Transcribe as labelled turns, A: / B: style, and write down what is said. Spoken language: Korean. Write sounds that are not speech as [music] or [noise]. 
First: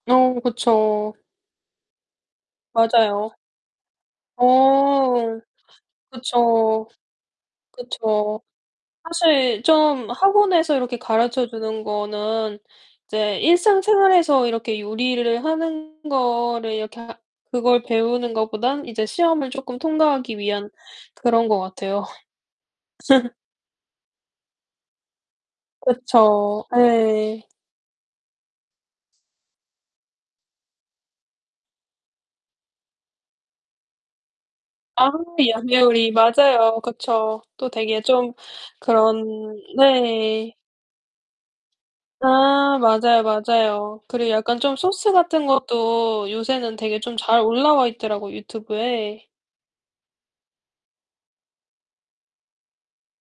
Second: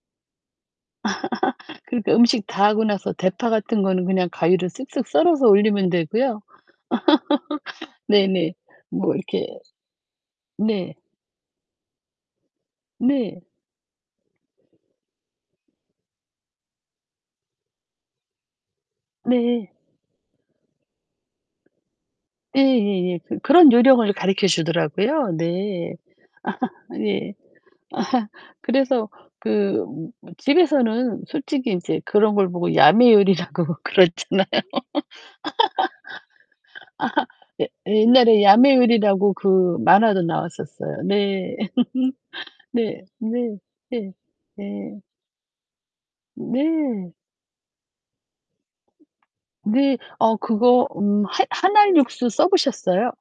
A: 어 그쵸.
B: [laughs] 그러니까 음식 다 하고 나서
A: 맞아요.
B: 대파 같은 거는 그냥 가위로 쓱쓱
A: 어
B: 썰어서 올리면 되고요.
A: 그쵸.
B: [laughs]
A: 그쵸.
B: 네네. 뭐 이렇게
A: 사실 좀 학원에서
B: 네.
A: 이렇게 가르쳐 주는 거는 이제
B: 네.
A: 일상생활에서 이렇게 요리를 하는 거를 이렇게 하 그걸 배우는 것보단 이제 시험을
B: 네.
A: 쪼끔 통과하기 위한 그런 것 같아요.
B: 예예예.
A: [laughs]
B: 그 그런 요령을 가르쳐 주더라고요. 네.
A: 그쵸.
B: [laughs] 예.
A: 예.
B: [laughs] 그래서 그 뭐 집에서는 솔직히 인제 그런 걸 보고 야매 요리라고 그러잖아요.
A: 아 야매 요리 맞아요. 그쵸.
B: [laughs] 예
A: 또 되게 좀
B: 옛날에 야매 요리라고
A: 그런
B: 그 만화도
A: 네.
B: 나왔었어요. 네. [laughs]
A: 아
B: 네.
A: 맞아요,
B: 네.
A: 맞아요.
B: 예.
A: 그리고 약간 좀
B: 네.
A: 소스 같은 것도 요새는 되게
B: 네.
A: 좀 잘 올라와 있더라고 유튜브에.
B: 네 어 그거 음 한 1 알 육수 써 보셨어요?